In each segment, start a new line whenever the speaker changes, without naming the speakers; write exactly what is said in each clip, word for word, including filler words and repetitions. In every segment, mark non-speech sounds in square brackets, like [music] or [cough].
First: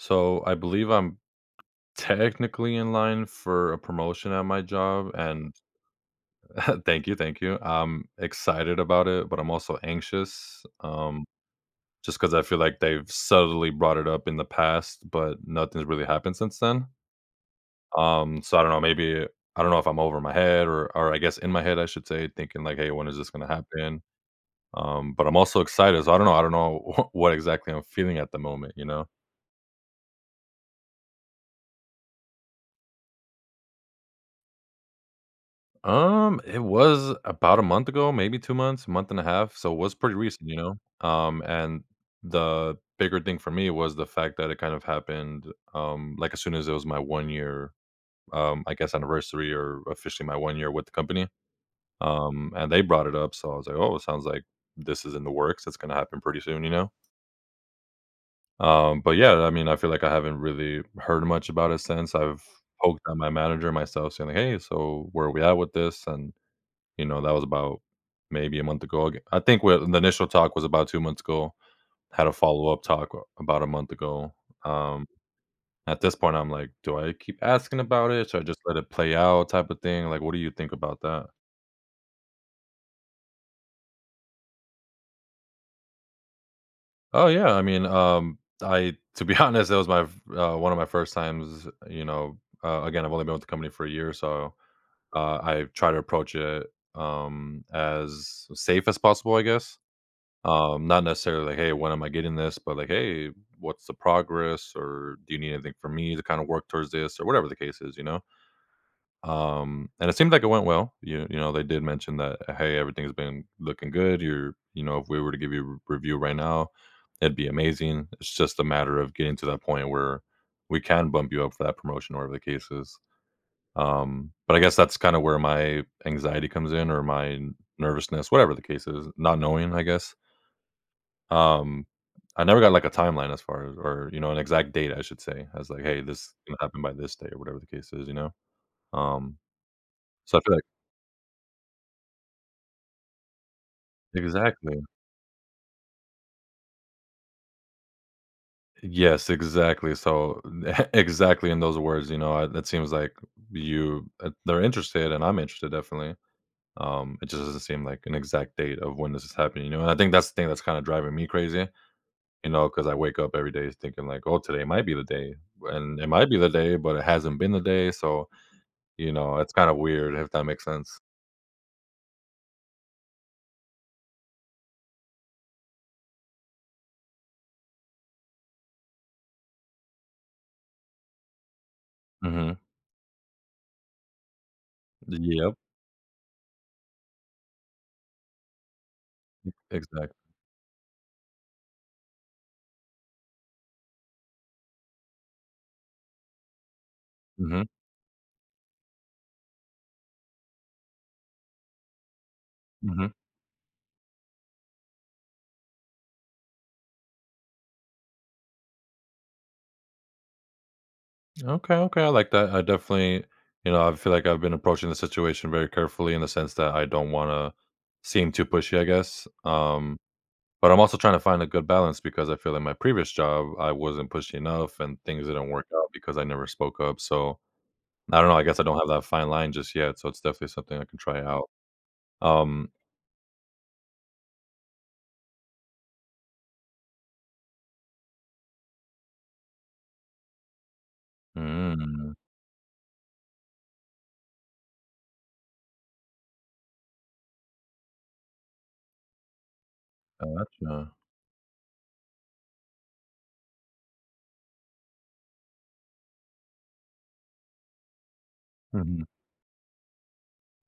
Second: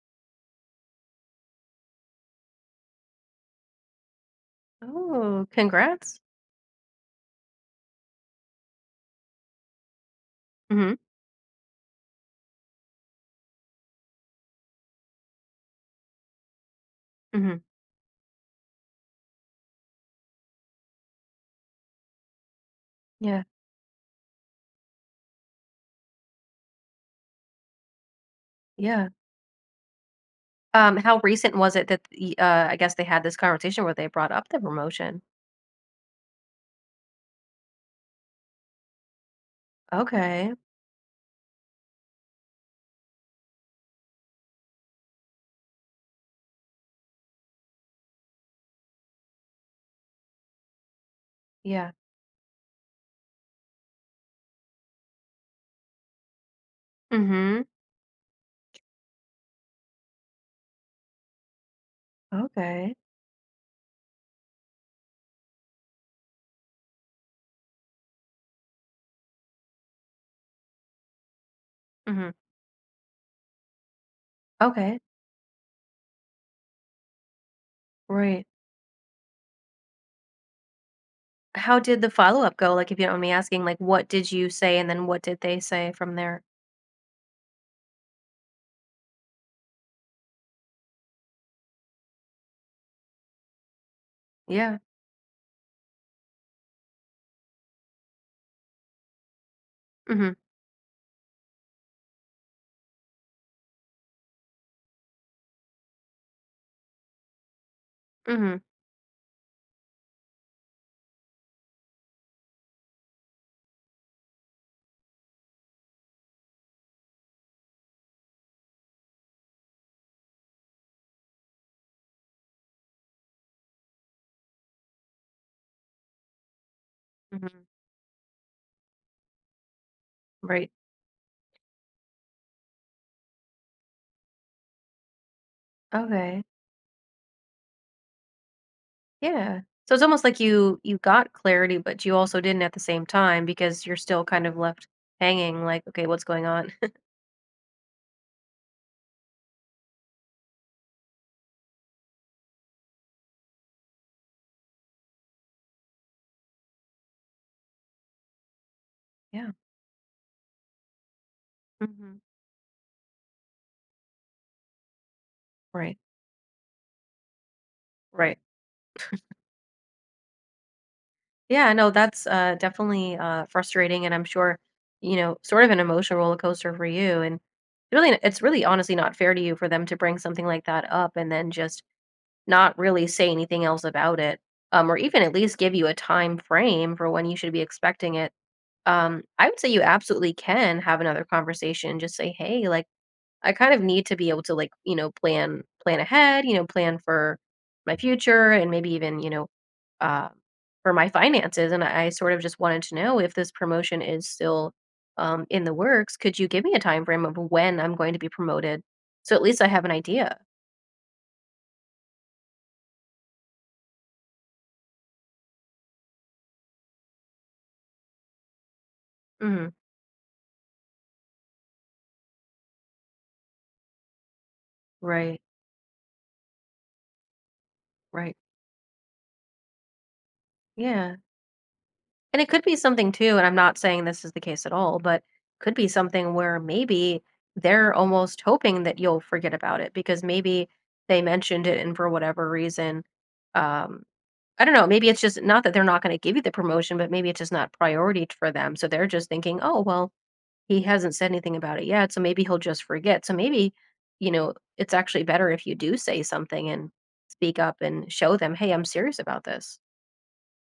So I believe I'm technically in line for a promotion at my job,
Ooh,
and
congrats.
Thank you. Thank you. I'm excited about it, but I'm also anxious,
Mhm.
um, just 'cause I feel like they've subtly brought it up in the past, but nothing's really happened since then
Mhm.
um, so I don't know, maybe I don't know if I'm over my head or or I guess, in my head, I should say, thinking like, hey, when is this
Yeah.
gonna happen? Um, but I'm also excited. So I don't know I don't know [chuckles] what exactly I'm feeling at the moment, you
Yeah.
know?
Um, how recent was it that e uh, I guess, they had this conversation where they brought up the promotion?
Um, it was about a month ago, maybe two months, month and a half. So, it was pretty recent,
Okay.
you know? Um, and the bigger thing for me was the fact that it kind of happened, um, like, as soon as it was my one year, um, I guess, anniversary or officially my one year with the company,
Yeah.
um, and they brought it up. So, I was like, oh, it sounds like this is in the works. It's gonna happen pretty soon, you know?
Mhm.
Um, but, yeah, I mean, I feel like I haven't really heard much about it since. I've
Okay.
poked on my manager and myself saying, "Hey. So, where are we at with this?" And, you know, that was about maybe a month ago, ag I think well, in the initial talk was about two months ago. Had
Mhm.
a follow-up talk w about a month ago,
Okay.
um, at this point, I'm like, do I keep asking about it? Should I
Right.
just let it play out type of thing? Like, what do you think about that?
How did the follow-up go? Like, if you don't mind me asking, like, what did you say, and then what did they say from there?
Oh, yeah. I mean, um, I to be honest, that was my f uh, one of my first times, you know, uh again, I've only been with the company for a year, so,
Yeah.
uh, I've tried to approach it, um, as safe as possible, I guess.
Mhm.
Um, not necessarily, "Hey, when am I getting this?" But, like, "Hey, what's the progress? Or do you need anything from me to kinda work towards this," or whatever the case is, you know?
Mhm.
Um, and it seemed like it went well. You you know, they did mention that, "Hey, everything's been looking good. You're you know, if we were to give you a r review right now, it'd be amazing. It's just a matter of getting to that point where we can bump you up for that promotion," or whatever the case is. Um, but I guess that's kinda where my anxiety comes in or my
Mhm.
nervousness, whatever the case is, not knowing, I guess.
Right.
Um, I never got, like, a timeline as far as or, you know, an exact date, I should say. I was like, Hey, this
Okay.
happened by this day," or whatever the case is, you know? Um,
Yeah. So it's almost
so
like
I feel like
you you got clarity, but you also didn't at the same time because you're still kind of
Exactly.
left hanging like, "Okay, what's going on?" [chuckles]
Yes, exactly. So the exactly in those words, you know? I it seems like you at they're interested, and I'm interested definitely, um, it just doesn't seem like an exact date of when this is
Yeah.
happening, you know? And I think that's the thing that's kinda driving me crazy,
Mhm.
you know, 'cause I wake up every day thinking like, "Oh, today might be the day,
Right.
and it might be the day, but it hasn't been the day so,
Right.
you
[chuckles]
know, it's kinda weird, if that makes sense.
Yeah, no. That's, uh, definitely, uh, frustrating, and I'm sure, you know, sort of an emotional roller coaster for you, and really n it's really honestly not fair to you for them to bring something like that up and then just
Mhm.
not really say anything else about it, um, or even at
Yep.
least give you a time frame for when you should be expecting it. Um, I
E
would say you
exact
absolutely can have another conversation, just say, "Hey," like, "I kind of need to be able to, like, you know, plan plan ahead, you know, plan for
Mhm.
my future and maybe even, you know, uh, for my finances, and I I sort of just wanted to
Mhm.
know if this promotion is still, um, in the works. Could you give me a time frame of when I'm going to be promoted so at least I have an idea?
Okay, okay, I like that. I definitely you know, I feel like I've been approaching the situation very carefully in the sense that I don't wanna seem too pushy, I guess.
Mhm.
Um, but I'm also trying to find a good balance because I feel in my previous job, I wasn't pushy enough and things
Right.
didn't work out because I never spoke up. So, I don't
Right.
know, I guess I don't have that fine line just yet, so it's definitely something I can
Yeah.
try out.
And it could
Um
be something too, and I'm not saying this is the case at all, but could be something where maybe they're almost hoping that you'll forget about it because maybe they mentioned it and for
Mm.
whatever reason, um, I don't know. Maybe it's just not that they're not gonna give you the promotion, but maybe it's just not priority for them. So they're just thinking, "Oh, well, he
Gotcha.
hasn't said anything about it yet, so maybe he'll just forget." So maybe, you know, it's actually better if you do say something and speak up and show them, "Hey, I'm
Mhm.
serious about this."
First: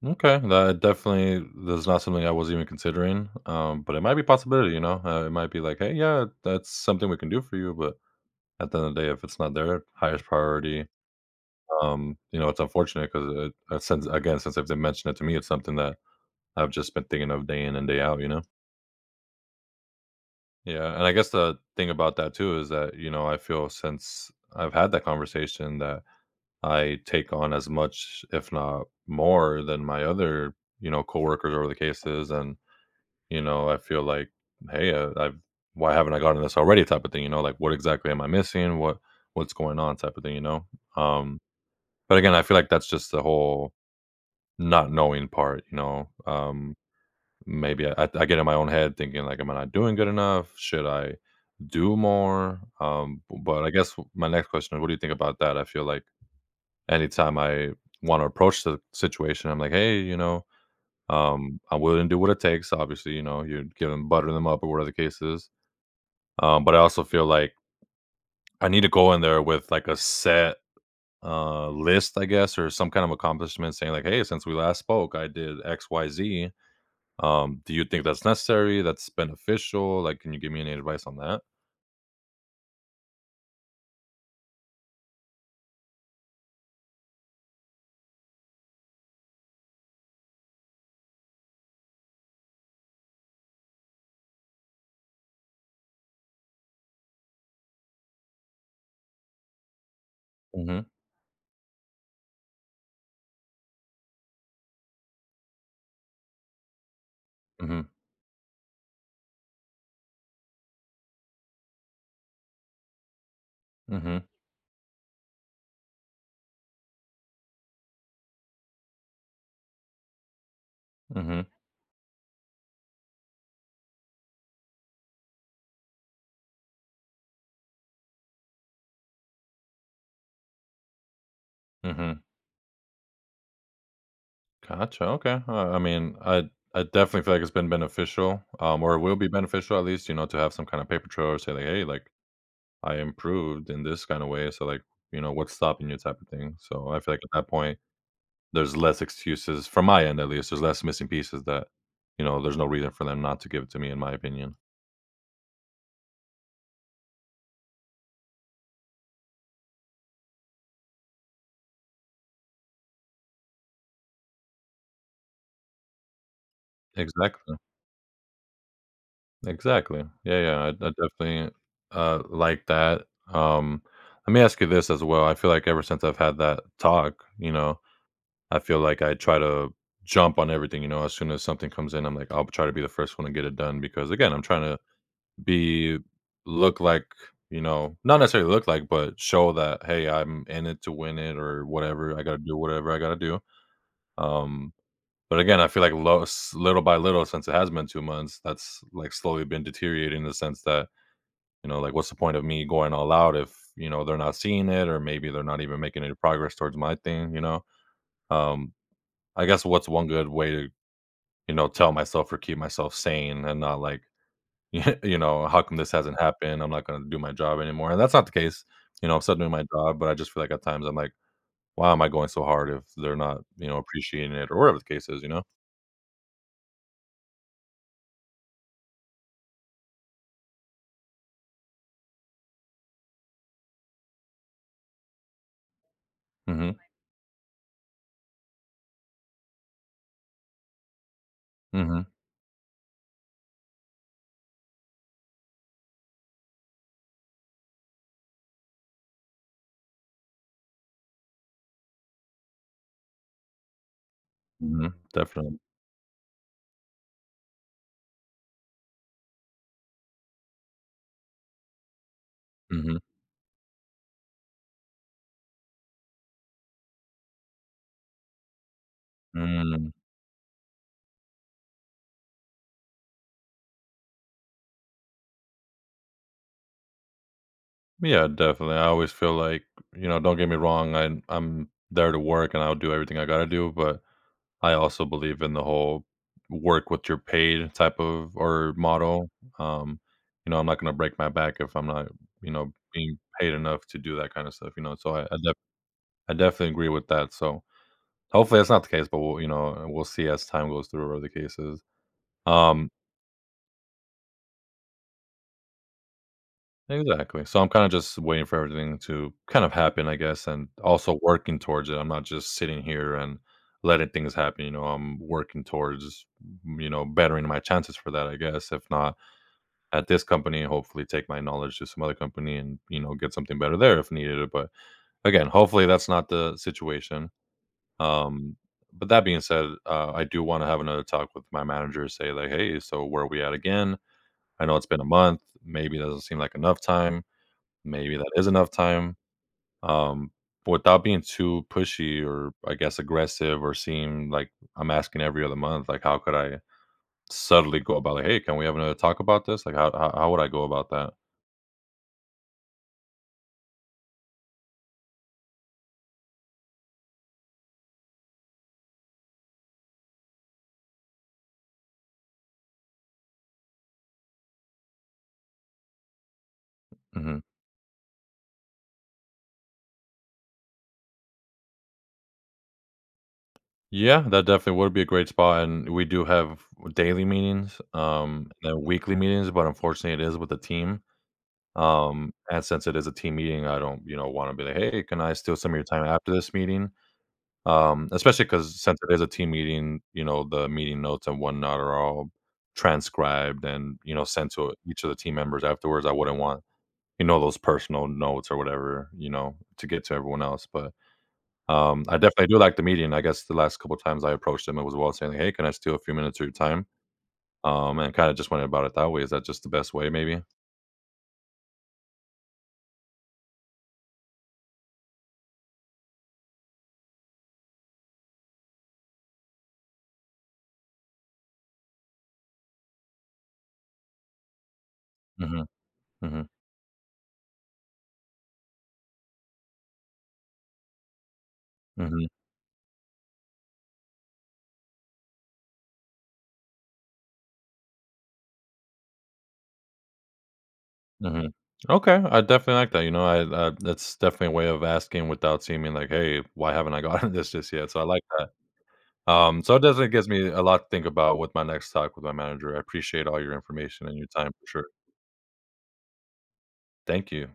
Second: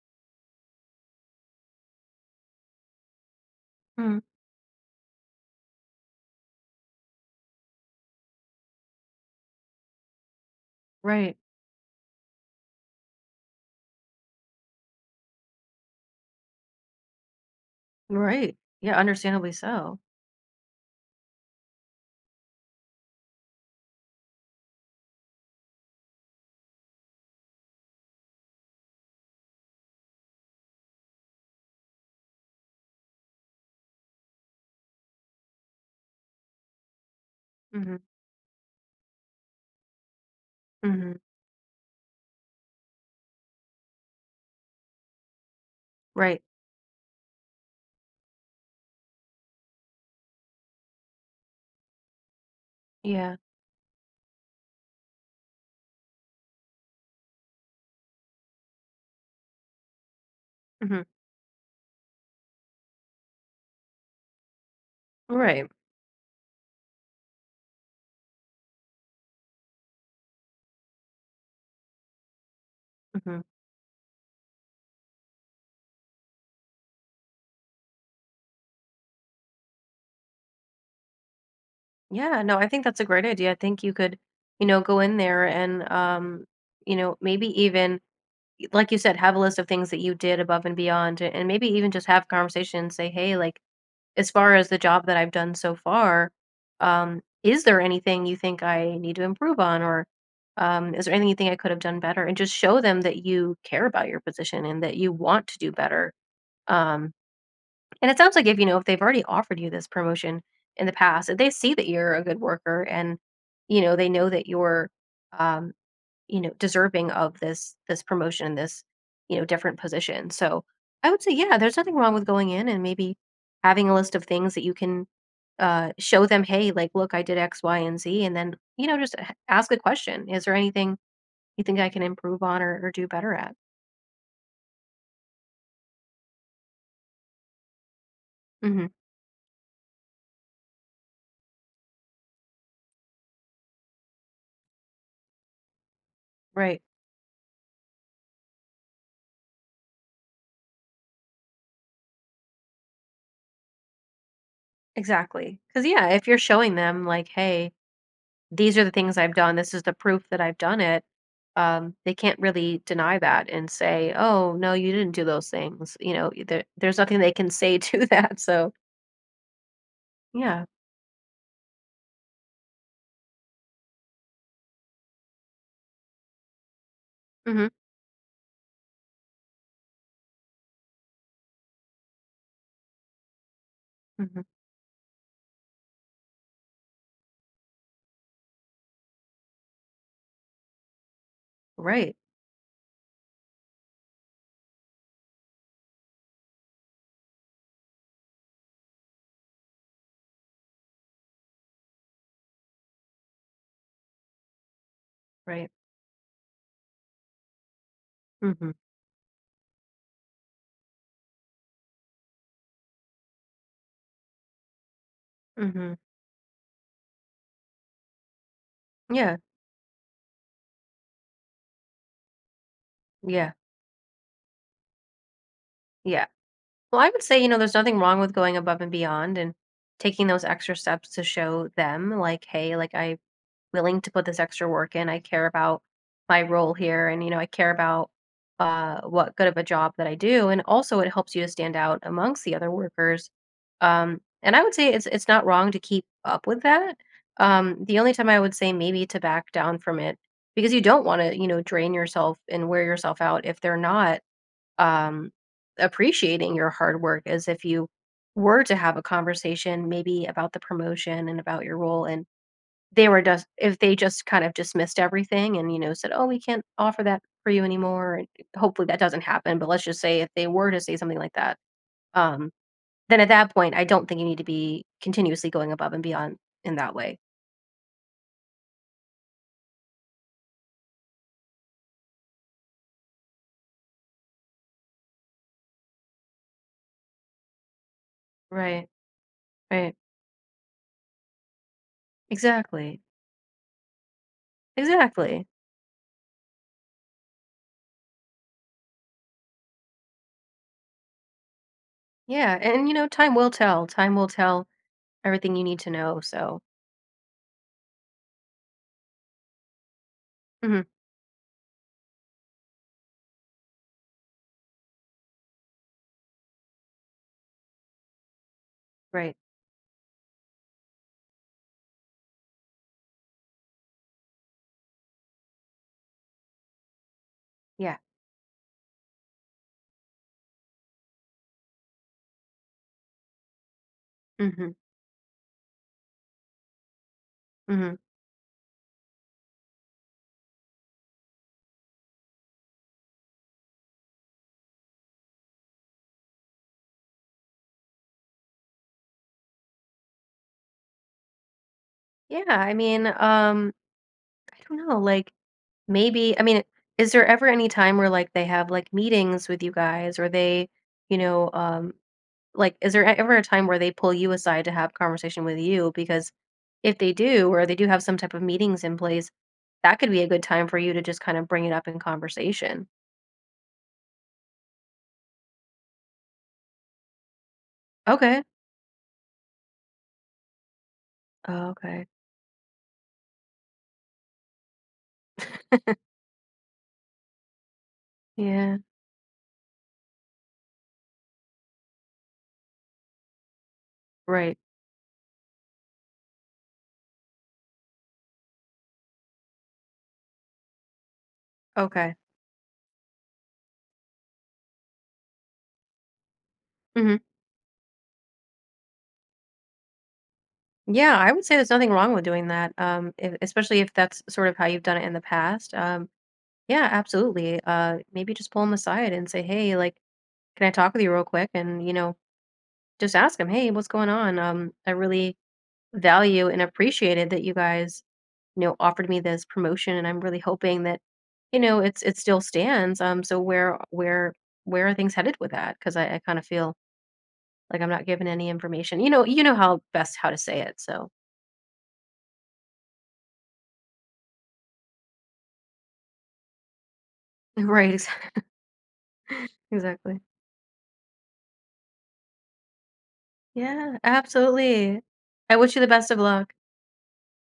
Okay. That definitely that's not something I was even considering, um, but it might
Mhm.
be a possibility, you know? It might be like, "Hey, yeah, that's something we can do for you." But at the end of the day, if it's not there, highest priority,
Right.
um, you know, it's unfortunate 'cause, eh, since again, since they've mentioned it to me, it's something that I've just been thinking of day in and day out, you know?
Right. Yeah, understandably so.
Yeah. And I guess the thing about that too is that, you know, I feel since I've had that conversation that I take on as much, if not more, than my other, you know, coworker over the cases. And, you know, I feel like, hey, I I've why haven't I gotten this already type of thing, you know? Like, what
Mhm.
exactly am I missing? What what's going on type of thing, you know?
Mhm.
Um But, again, I feel like that's just the whole not knowing part, you know?
Right.
Um, maybe I I get in my own head thinking, like, "Am I not doing good enough? Should I do more?" Um,
Yeah.
bu but I guess my next question, what do you think about that? I feel like anytime I wanna approach the situation, I'm like, "Hey. You know,
Mhm.
um, I'm willing to do what it takes." Obviously, you know, you'd give them butter them up or whatever the case is.
Right.
Um, but I also feel like I need to go in there with, like, a set, uh, list, I guess, or some kind of
Mhm.
accomplishment saying like, "Hey. Since we last spoke, I did X Y Z." Um, do you think that's necessary? That's beneficial? Like, can you give me any advice on that?
Yeah. No, I think that's a great idea. I think you could, you know, go in there and, um, you know, maybe even y like, you said, have a list of things that you did above and beyond, and maybe even just have conversations, say, "Hey, like, as far as the job that I've done so far, um, is there anything you think I need to improve on, or,
Mhm.
um, is there anything I could have done better?" And just show them that you care about your position and that you want to do better, um,
Mhm.
and it sounds like if you know, if they've already offered you this promotion in the past, if they see that you're a good worker and, you know, they
Mhm.
know that you're, um, you know, deserving of this this promotion, this, you know, different position, so, I would say,
Mhm.
yeah, there's nothing wrong with going in and maybe having a list of things that you can, uh, show them, "Hey, like, look. I did x, y, and z." And then, you know, just a ask a question. "Is there anything you think I can
Mhm.
improve on or or do better at?"
Gotcha. Okay, well, I mean, I I definitely feel like it's been beneficial, um,
Mhm.
or it will be beneficial at least, you know, to have some kinda paper trail or say, like, "Hey, like, I improved in this kinda way, so, like" you know, what's stopping you type of thing.
Right.
So I feel like at that point, there's less excuses from my end, at least. There's less missing pieces that, you know, there's no reason for them not to give it to me in my opinion.
Exactly. 'Cause, yeah, if you're showing them, like, "Hey, these are the things I've done, this is the proof that I've done it." Um, they can't really deny that and say, "Oh, no, you didn't do those things." You know? Y there there's nothing they can
Exactly.
say to that. So
Exactly. Yeah, yeah,
Yeah.
I I definitely, uh, like that. Um, let me ask you this as well; I feel like ever since I've had that talk, you
Mhm.
know, I feel like I try to jump on everything, you know? As soon as something comes in, I'm like, I'll try to be the first one to get it done because, again,
Mhm.
I'm trying to be look like you know? Not necessarily look like, but show that, "Hey, I'm in it to win it or
Right.
whatever. I gotta do whatever I gotta do." Um, but, again, I feel like lo s little by little since it has been two months, that's, like, slowly been deteriorating in the sense that, you know, like, what's the point of me going all out if, you know, they're not seeing it or maybe they're not
Right.
even making any progress towards my thing, you know? Um,
Mhm.
I guess what's one good way to, you know, tell myself or keep myself sane and not, like, [chuckles] you know how come this
Mhm.
hasn't happened? I'm not gonna do my job anymore. And that's not the case, you know, I'm still
Yeah.
doing my job. But I just feel like at times I'm like, "Why am I going so hard if they're not,
Yeah.
you know, appreciating it," or whatever the case is, you know?
Yeah. Well, I would say, you know, there's nothing wrong with going above and beyond and taking those extra steps to show them, like, "Hey. Like, I'm willing to put this extra work in. I care about my role
Mhm.
here, and, you know, I care about, uh, what good of a job that I do." And, also, it helps you to stand out
Mhm.
amongst the other workers. Um, and I would say it's it's not wrong to keep up with that. Um, the only time I would say maybe to back down from it because you don't wanna, you know, drain yourself and wear yourself out if they're not,
Mhm.
um,
Definitely.
appreciating your hard work as if you were to have a conversation maybe about the promotion and about your role and
Mhm.
they were dust if they just kind of dismissed everything and, you know, said, "Oh, we can't offer that for you anymore. Hopefully, that doesn't happen. But let's
Mm.
just say if they were to say something like that, um, then at that point, I don't think you need to be continuously going above and beyond in that way.
Yeah. Definitely. I always feel like you know, don't get me wrong. I'm I'm there to work, and I'll do everything I gotta do. But I also believe in the whole work what your paid type of or
Right.
model.
Right.
Um, you know, I'm not gonna break my back if I'm not, you know,
Exactly.
being paid enough to do that kinda stuff, you know, so I I
Exactly.
def I definitely agree with that. So hopefully, that's not the case, but we'll, you know, we'll see as time goes through whether the case is.
Yeah. And,
Um
you know, time will tell. Time will tell everything you need to know. So
Exactly. So I'm kinda just waiting for everything to kind of happen, I guess, and
Mhm.
also working towards it. I'm not just sitting here and letting things happen, you know? I'm working towards, you know, bettering my chances for that, I guess. If not,
Right.
at this company, hopefully, take my knowledge to some other company and, you know, get something better there if needed. But, again, hopefully, that's not the situation.
Yeah.
Um, but that being said, uh, I do wanna have another talk with my manager and say, like, "Hey. So, where are we at again? I
Mhm.
know it's been a month. Maybe it doesn't seem like enough time.
Mhm.
Maybe that is enough time." Um, without being too pushy or, I guess, aggressive or seem, like, I'm asking every other month, like, how could I suddenly go about it? Like, "Hey. Can we have another talk about this?" Like, how how how would I go about that?
Yeah. I mean, um, I don't know. Like, maybe I mean, is there ever any time where, like, they have, like, meetings with you guys or they, you know, um, like, is there a ever a time where they pull you aside to have conversation with you? Because if they
Mhm.
do or they do have some type of meetings in place, that could be a good time for you to just kind of bring it up in conversation.
Yeah. That definitely would be a great spot. And we do have daily meetings,
Okay.
um, and weekly meetings, but, unfortunately, it is with the team.
Oh, okay.
Um, and since it is a team meeting, I don't, you know, wanna be like, "Hey, can I steal some of your
[chuckles]
time after this meeting?" Um, especially 'cause
Yeah.
since it is a team meeting, you know, the meeting notes and whatnot are all transcribed and, you know, sent
Right.
to each of the team members afterwards. I wouldn't want, you know, those personal notes or whatever, you know, to get to everyone else, but, um,
Okay.
I definitely do like the meeting. I guess the last couple times I approached him, it was while saying, "Hey, can I steal a few minutes of your time?"
Mhm.
Um, and kinda just went about it that way. Is that just the best way maybe?
Yeah. I would say there's nothing wrong with doing that, um, e especially if that's sort of how you've done it in the past. Um, yeah, absolutely. Uh, maybe just pull him aside and say, "Hey, like, can I talk with you real quick?" And, you know, just ask him, "Hey, what's going on? Um, I really
Mhm.
value
Mhm.
and appreciated that you guys, you know, offered me this promotion, and I'm really hoping that, you know, it s it
Mhm.
still stands. Um, so where where where are things headed with that? 'Cause I I kinda feel, like, I'm not given any information." You know you know how best how to say it. So
Mhm. Okay, I definitely like that. You know, I that uh, that's definitely a way of asking without seeming, like, "Hey, why haven't I gotten this just yet?" So, I
Right.
like that.
[chuckles]
Um, so it definitely
Exactly.
gives me a lot to think about with my next talk with my manager. I appreciate all your
Yeah.
information and your time for sure.
Absolutely. I wish you the best of luck.
Thank you.